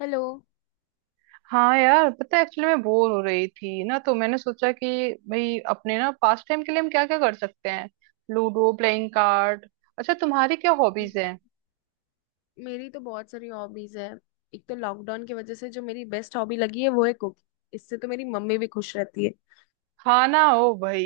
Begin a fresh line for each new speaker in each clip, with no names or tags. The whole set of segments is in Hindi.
हेलो।
हाँ यार, पता है एक्चुअली मैं बोर हो रही थी ना, तो मैंने सोचा कि भाई अपने ना पास टाइम के लिए हम क्या क्या कर सकते हैं। Ludo, playing card. अच्छा, तुम्हारी क्या हॉबीज हैं?
मेरी तो बहुत सारी हॉबीज है। एक तो लॉकडाउन की वजह से जो मेरी बेस्ट हॉबी लगी है वो है कुकिंग। इससे तो मेरी मम्मी भी खुश रहती है।
खाना हो भाई।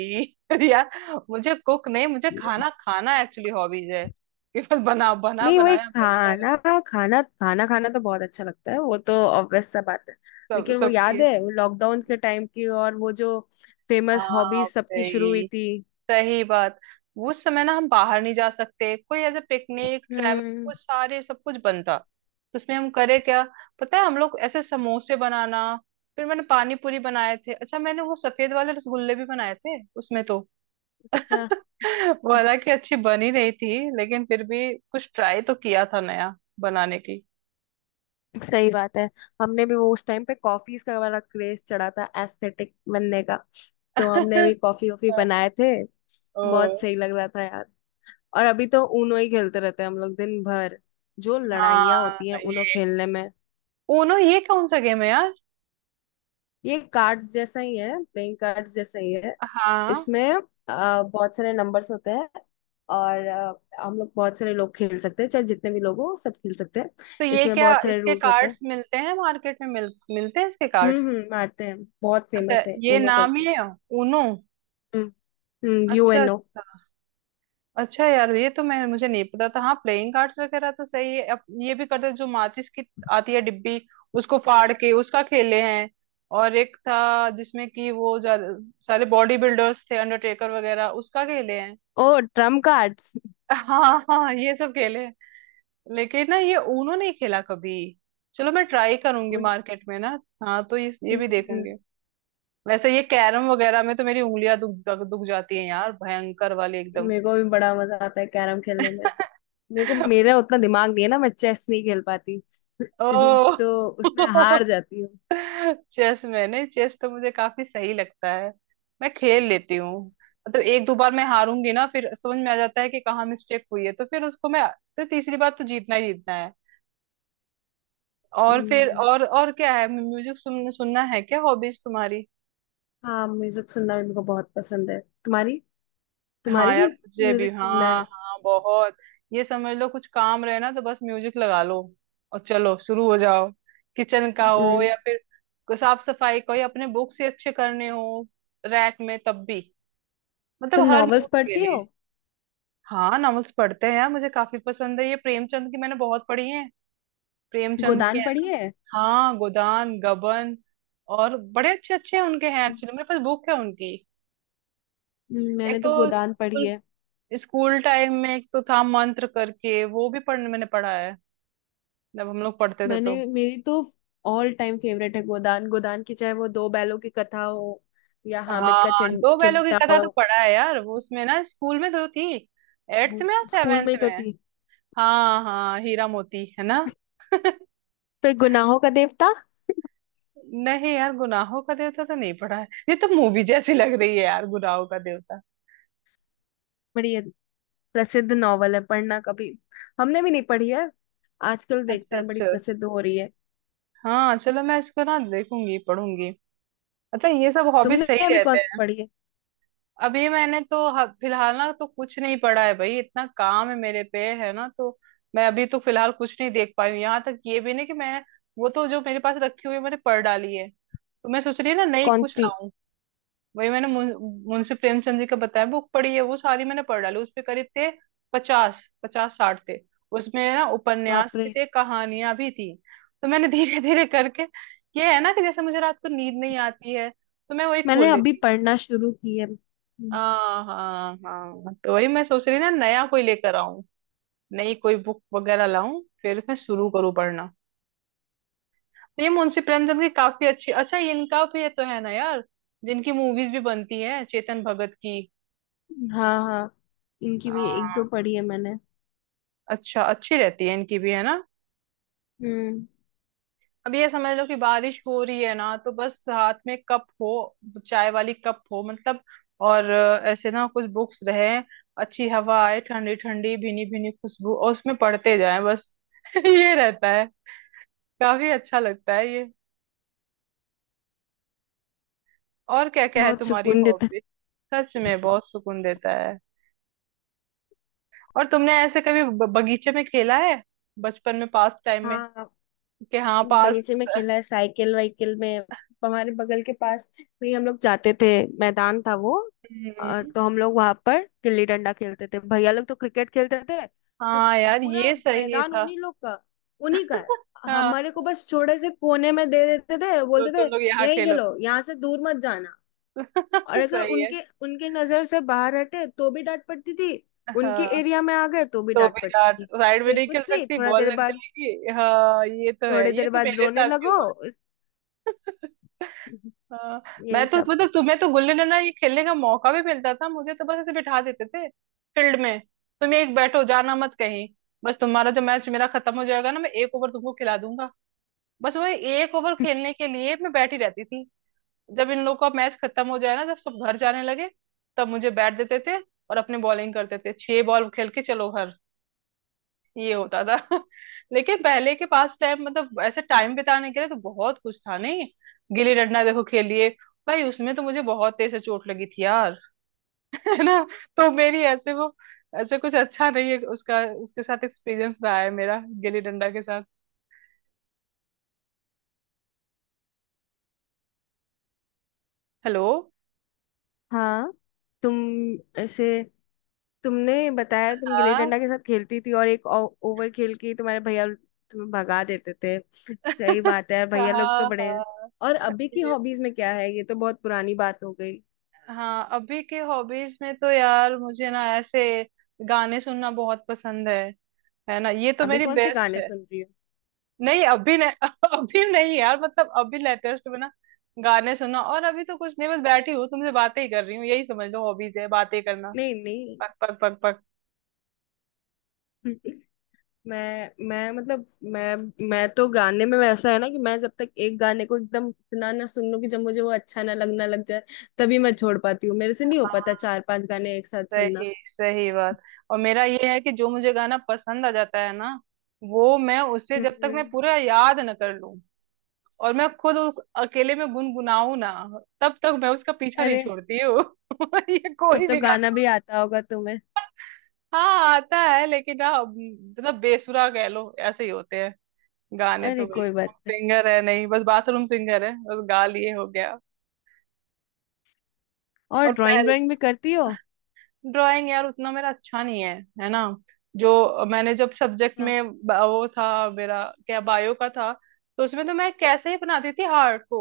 यार, मुझे कुक नहीं, मुझे खाना खाना एक्चुअली हॉबीज है, कि बस बना बना
नहीं, वो एक
बनाया बनता रहे।
खाना, खाना खाना तो बहुत अच्छा लगता है। वो तो ऑब्वियस सा बात है।
सब
लेकिन वो
सबकी
याद
है।
है वो लॉकडाउन के टाइम की और वो जो फेमस
हाँ
हॉबीज सबकी शुरू हुई
भाई,
थी।
सही बात। उस समय ना हम बाहर नहीं जा सकते, कोई ऐसे पिकनिक ट्रैवल,
हम्म।
वो सारे सब कुछ बंद था, तो उसमें हम करे क्या? पता है, हम लोग ऐसे समोसे बनाना, फिर मैंने पानी पूरी बनाए थे। अच्छा, मैंने वो सफेद वाले रसगुल्ले भी बनाए थे उसमें तो।
अच्छा।
वो हालांकि अच्छी बन ही रही थी, लेकिन फिर भी कुछ ट्राई तो किया था नया बनाने की।
सही बात है। हमने भी वो उस टाइम पे कॉफीज का वाला क्रेज चढ़ा था, एस्थेटिक बनने का। तो हमने भी कॉफी वॉफी बनाए थे।
ओ
बहुत सही लग रहा था यार। और अभी तो ऊनो ही खेलते रहते हैं हम लोग दिन भर। जो लड़ाइयाँ
हाँ,
होती हैं ऊनो
ये
खेलने में।
ऊनो ये कौन सा गेम है यार?
ये कार्ड्स जैसा ही है, प्लेइंग कार्ड्स जैसा ही है।
हाँ
इसमें बहुत सारे नंबर्स होते हैं। और हम लोग बहुत सारे लोग खेल सकते हैं, चाहे जितने भी लोग हो सब खेल सकते हैं।
तो ये
इसमें
क्या,
बहुत सारे
इसके
रूल्स होते
कार्ड्स
हैं।
मिलते हैं मार्केट में, मिलते हैं इसके कार्ड्स?
हम्म, मारते हैं। बहुत
अच्छा,
फेमस है
ये
ऊनो
नाम ही
करके।
है, ऊनो?
हम्म,
अच्छा
यूएनओ।
अच्छा अच्छा यार, ये तो मैं मुझे नहीं पता था। हाँ प्लेइंग कार्ड्स वगैरह तो सही है, अब ये भी करते हैं, जो माचिस की आती है डिब्बी, उसको फाड़ के उसका खेले हैं। और एक था जिसमें कि वो सारे बॉडी बिल्डर्स थे, अंडरटेकर वगैरह, उसका खेले हैं।
ओ, ट्रम्प कार्ड्स।
हाँ हाँ ये सब खेले हैं। लेकिन ना ये ऊनो नहीं खेला कभी। चलो मैं ट्राई करूंगी
उन।
मार्केट में ना। हाँ तो ये भी
हम्म,
देखूंगी। वैसे ये कैरम वगैरह में तो मेरी उंगलियां दुख दुख दुख जाती हैं यार, भयंकर वाली एकदम।
मेरे को भी बड़ा मजा आता है कैरम खेलने में। मेरे को मेरा उतना दिमाग नहीं है ना, मैं चेस नहीं खेल पाती।
ओ,
तो उसमें हार जाती हूँ।
चेस में नहीं, चेस तो मुझे काफी सही लगता है, मैं खेल लेती हूँ। मतलब एक दो बार मैं हारूंगी ना, फिर समझ में आ जाता है कि कहाँ मिस्टेक हुई है, तो फिर उसको मैं तो तीसरी बार तो जीतना ही जीतना है। और फिर
हम्म।
और क्या है, म्यूजिक सुनना है, क्या हॉबीज तुम्हारी?
हाँ, म्यूजिक सुनना भी मेरे को बहुत पसंद है। तुम्हारी,
हाँ
तुम्हारी
यार,
भी
मुझे भी,
म्यूजिक सुनना
हाँ
है।
हाँ बहुत। ये समझ लो, कुछ काम रहे ना, तो बस म्यूजिक लगा लो और चलो शुरू हो जाओ। किचन का हो
हम्म।
या फिर साफ सफाई का हो, या अपने बुक्स ही अच्छे करने हो रैक में, तब भी।
तुम
मतलब हर
नॉवेल्स
मूड के
पढ़ती हो।
लिए। हाँ, नॉवेल्स पढ़ते हैं यार, मुझे काफी पसंद है, ये प्रेमचंद की मैंने बहुत पढ़ी है। प्रेमचंद की
गोदान
है
पढ़ी
ना।
है।
हाँ, गोदान, गबन, और बड़े अच्छे अच्छे उनके हैं एक्चुअली, मेरे पास बुक है उनकी। एक
मैंने तो
तो
गोदान पढ़ी
स्कूल
है।
स्कूल टाइम में एक तो था मंत्र करके, वो भी पढ़ मैंने पढ़ा है, जब हम लोग पढ़ते थे तो।
मैंने, मेरी तो ऑल टाइम फेवरेट है गोदान। गोदान की चाहे वो दो बैलों की कथा हो या हामिद
हाँ,
का
दो बैलों की
चिमटा
कथा
हो।
तो पढ़ा है यार, वो उसमें ना, स्कूल में तो थी, एट्थ में या
स्कूल
सेवेंथ
में ही तो
में।
थी।
हाँ हाँ, हीरा मोती है ना।
फिर गुनाहों का देवता।
नहीं यार, गुनाहों का देवता तो नहीं पढ़ा है, ये तो मूवी जैसी लग रही है यार, गुनाहों का देवता।
बड़ी प्रसिद्ध नॉवल है, पढ़ना कभी। हमने भी नहीं पढ़ी है। आजकल देखते
अच्छा
हैं बड़ी
अच्छा।
प्रसिद्ध हो रही है।
हाँ चलो मैं इसको ना देखूंगी, पढ़ूंगी। अच्छा, ये सब हॉबीज
तुमने
सही
अभी कौन
रहते
सी
हैं।
पढ़ी है?
अभी मैंने तो फिलहाल ना तो कुछ नहीं पढ़ा है भाई, इतना काम है मेरे पे है ना तो। मैं अभी तो फिलहाल कुछ नहीं देख पाई हूँ, यहाँ तक ये भी नहीं कि मैं, वो तो जो मेरे पास रखी हुई है मैंने पढ़ डाली है, तो मैं सोच रही हूँ ना नई
कौन
कुछ
सी?
लाऊं। वही मैंने मुंशी प्रेमचंद जी का बताया बुक पढ़ी है, वो सारी मैंने पढ़ डाली, उसपे करीब थे पचास पचास साठ थे। उसमें ना उपन्यास
बाप
भी
रे।
थे, कहानियां भी थी। तो मैंने धीरे धीरे करके। ये है ना कि जैसे मुझे रात को नींद नहीं आती है, तो मैं वही खोल
मैंने अभी
लेती हूँ।
पढ़ना शुरू की है। हम्म।
हाँ हाँ हाँ, तो वही मैं सोच रही ना नया कोई लेकर आऊं, नई कोई बुक वगैरह लाऊं, फिर मैं शुरू करूँ पढ़ना। तो ये मुंशी प्रेमचंद की काफी अच्छी। अच्छा, ये इनका भी ये तो है ना यार, जिनकी मूवीज भी बनती है, चेतन भगत की।
हाँ हाँ, इनकी भी एक दो
हाँ,
पढ़ी है मैंने।
अच्छा, अच्छी रहती है इनकी भी, है ना।
हम्म।
अब ये समझ लो कि बारिश हो रही है ना, तो बस हाथ में कप हो, चाय वाली कप हो मतलब, और ऐसे ना कुछ बुक्स रहे, अच्छी हवा आए, ठंडी ठंडी भीनी भीनी खुशबू, और उसमें पढ़ते जाए बस। ये रहता, काफी अच्छा लगता है ये। और क्या क्या है
बहुत
तुम्हारी
सुकून देता है।
हॉबी? सच में बहुत सुकून देता है। और तुमने ऐसे कभी बगीचे में खेला है, बचपन में पास टाइम में,
हाँ,
कि हाँ पास?
बगीचे में खेला है, साइकिल वाइकिल में। हमारे बगल के पास में ही हम लोग जाते थे। मैदान था वो।
हम्म।
तो हम लोग वहां पर गिल्ली डंडा खेलते थे, भैया लोग तो क्रिकेट खेलते थे। तो
हाँ यार,
पूरा
ये सही
मैदान
था।
उन्हीं लोग का, उन्हीं का है।
हाँ,
हमारे को बस छोटे से कोने में दे देते थे,
तो
बोलते थे
तुम लोग यहाँ
यही
खेलो।
खेलो, यहाँ से दूर मत जाना। और अगर
सही है।
उनके उनके नजर से बाहर हटे तो भी डांट पड़ती थी, उनके
हाँ,
एरिया में आ गए तो भी
तो
डांट
भी
पड़ती
यार
थी।
साइड में
फिर
नहीं
कुछ
खेल
नहीं,
सकती,
थोड़ा
बॉल
देर
लग
बाद
जाएगी। हाँ, ये तो है,
थोड़ी
ये
देर
तो
बाद
मेरे
रोने
साथ भी
लगो।
हुआ। हाँ। मैं
यही
तो
सब।
मतलब तुम्हें तो गुल्ली डंडा ये खेलने का मौका भी मिलता था, मुझे तो बस ऐसे बिठा देते थे फील्ड में, तुम एक बैठो जाना मत कहीं, बस तुम्हारा जब मैच मेरा खत्म हो जाएगा ना, मैं 1 ओवर तुमको खिला दूंगा। बस वही 1 ओवर खेलने के लिए मैं बैठी रहती थी, जब इन लोग का मैच खत्म हो जाए ना, जब सब घर जाने लगे, तब मुझे बैठ देते थे और अपने बॉलिंग करते थे, 6 बॉल खेल के चलो घर। ये होता था। लेकिन पहले के पास टाइम, मतलब ऐसे टाइम बिताने के लिए तो बहुत कुछ था नहीं, गिल्ली डंडा देखो खेलिए। भाई उसमें तो मुझे बहुत तेज से चोट लगी थी यार। है ना, तो मेरी ऐसे वो, ऐसे कुछ अच्छा नहीं है उसका, उसके साथ एक्सपीरियंस रहा है मेरा गिल्ली डंडा के साथ। हेलो।
हाँ। तुम, ऐसे तुमने बताया तुम गिल्ली
हाँ।
डंडा के साथ खेलती थी और एक ओवर खेल के ही तुम्हारे भैया तुम्हें भगा देते थे। सही बात है यार, भैया लोग तो
हाँ
बड़े।
हाँ,
और अभी की
ये-
हॉबीज में क्या है? ये तो बहुत पुरानी बात हो गई।
हाँ, अभी के हॉबीज में तो यार मुझे ना ऐसे गाने सुनना बहुत पसंद है ना, ये तो
अभी
मेरी
कौन से
बेस्ट
गाने
है।
सुन रही हो?
नहीं अभी नहीं। अभी नहीं यार, मतलब अभी लेटेस्ट में ना गाने सुना, और अभी तो कुछ नहीं, बस बैठी हूँ तुमसे बातें ही कर रही हूँ, यही समझ लो हॉबीज है, बातें करना,
नहीं नहीं।
पक पक पक पक।
मैं मतलब, मैं मैं तो गाने में वैसा है ना कि मैं जब तक एक गाने को एकदम इतना ना सुन लूं कि जब मुझे वो अच्छा ना लगना लग जाए, तभी मैं छोड़ पाती हूँ। मेरे से नहीं हो पाता
हाँ
चार पांच गाने एक साथ सुनना।
सही, सही बात। और मेरा ये है कि जो मुझे गाना पसंद आ जाता है ना, वो मैं उसे जब तक
हम्म।
मैं पूरा याद न कर लूं, और मैं खुद उस अकेले में गुनगुनाऊं ना, तब तक मैं उसका पीछा नहीं
अरे,
छोड़ती हूँ। ये
तब
कोई
तो
भी
गाना
गाना।
भी आता होगा तुम्हें।
हाँ आता है, लेकिन ना मतलब बेसुरा कह लो, ऐसे ही होते हैं गाने तो
अरे
भाई,
कोई
हम
बात नहीं।
सिंगर है नहीं, बस बाथरूम सिंगर है, बस गा लिए हो गया।
और
और
ड्राइंग,
पहले
ड्राइंग भी करती हो?
ड्राइंग यार, उतना मेरा अच्छा नहीं है, है ना। जो मैंने जब सब्जेक्ट
अच्छा।
में वो था मेरा क्या, बायो का था, तो उसमें तो मैं कैसे ही बनाती थी हार्ट को।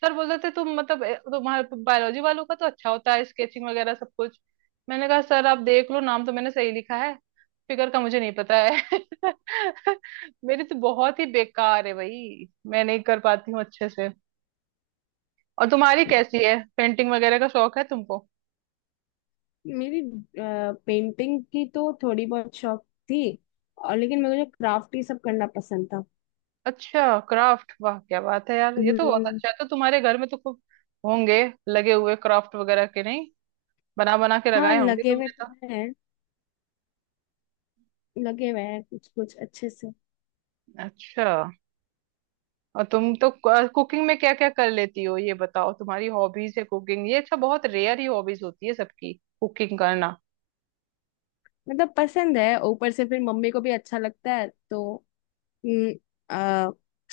सर बोलते थे तुम मतलब तुम्हारे बायोलॉजी वालों का तो अच्छा होता है, स्केचिंग वगैरह सब कुछ। मैंने कहा सर आप देख लो, नाम तो मैंने सही लिखा है, फिगर का मुझे नहीं पता है। मेरी तो बहुत ही बेकार है भाई, मैं नहीं कर पाती हूँ अच्छे से। और तुम्हारी कैसी है, पेंटिंग वगैरह का शौक है तुमको?
मेरी पेंटिंग की तो थोड़ी बहुत शौक थी। और लेकिन
हम्म।
मुझे क्राफ्ट ही सब करना पसंद था।
अच्छा, क्राफ्ट, वाह क्या बात है यार, ये तो बहुत
हम्म।
अच्छा है। तो तुम्हारे घर में तो खूब होंगे लगे हुए क्राफ्ट वगैरह के, नहीं? बना बना के
हाँ,
लगाए होंगे
लगे हुए
तुमने
तो
तो।
है। लगे हुए हैं कुछ कुछ अच्छे से।
अच्छा। और तुम तो कुकिंग में क्या क्या कर लेती हो ये बताओ, तुम्हारी हॉबीज है कुकिंग, ये अच्छा, बहुत रेयर ही हॉबीज होती है सबकी, कुकिंग करना।
मतलब पसंद है, ऊपर से फिर मम्मी को भी अच्छा लगता है तो। हम्म, आ,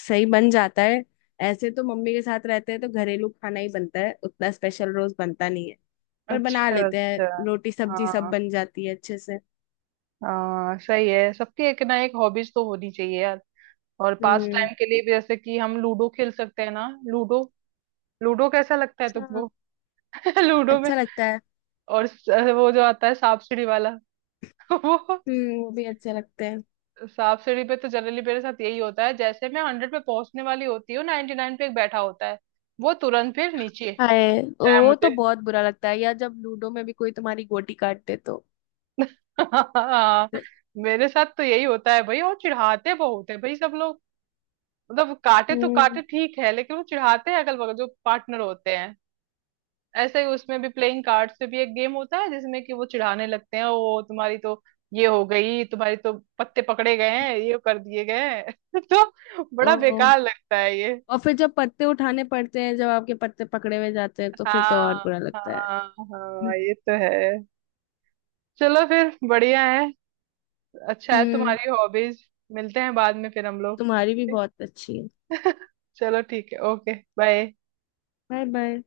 सही बन जाता है। ऐसे तो मम्मी के साथ रहते हैं तो घरेलू खाना ही बनता है, उतना स्पेशल रोज बनता नहीं है। पर बना
अच्छा
लेते हैं।
अच्छा।
रोटी सब्जी सब
हाँ
बन जाती है अच्छे से।
हाँ सही है, सबकी एक ना एक हॉबीज तो होनी चाहिए यार। और पास
हम्म।
टाइम के लिए भी, जैसे कि हम लूडो खेल सकते हैं ना, लूडो। लूडो कैसा लगता है तुमको?
हाँ,
लूडो में।
अच्छा लगता है।
और वो जो आता है, सांप सीढ़ी वाला, वो।
हम्म, वो भी अच्छे लगते हैं।
सांप सीढ़ी पे तो जनरली मेरे साथ यही होता है, जैसे मैं 100 पे पहुंचने वाली होती हूँ, 99 पे एक बैठा होता है वो, तुरंत फिर नीचे
हाय,
लगता है
वो तो
मुझे।
बहुत बुरा लगता है। या जब लूडो में भी कोई तुम्हारी गोटी काट दे तो।
हाँ, मेरे साथ तो यही होता है भाई, और चिढ़ाते बहुत है भाई सब लोग। मतलब काटे तो
हम्म।
काटे ठीक है, लेकिन वो चिढ़ाते हैं अगल बगल जो पार्टनर होते हैं। ऐसा ही उसमें भी प्लेइंग कार्ड्स पे भी एक गेम होता है, जिसमें कि वो चिढ़ाने लगते हैं, वो तुम्हारी तो ये हो गई, तुम्हारी तो पत्ते पकड़े गए हैं, ये कर दिए गए हैं। तो बड़ा
ओ,
बेकार लगता है ये।
और फिर जब पत्ते उठाने पड़ते हैं, जब आपके पत्ते पकड़े हुए जाते हैं, तो फिर तो और
हाँ
बुरा लगता है।
हाँ हाँ, ये तो है। चलो फिर बढ़िया है, अच्छा है
हम्म।
तुम्हारी हॉबीज। मिलते हैं बाद में फिर हम लोग।
तुम्हारी भी बहुत अच्छी है।
चलो ठीक है, ओके बाय।
Bye bye.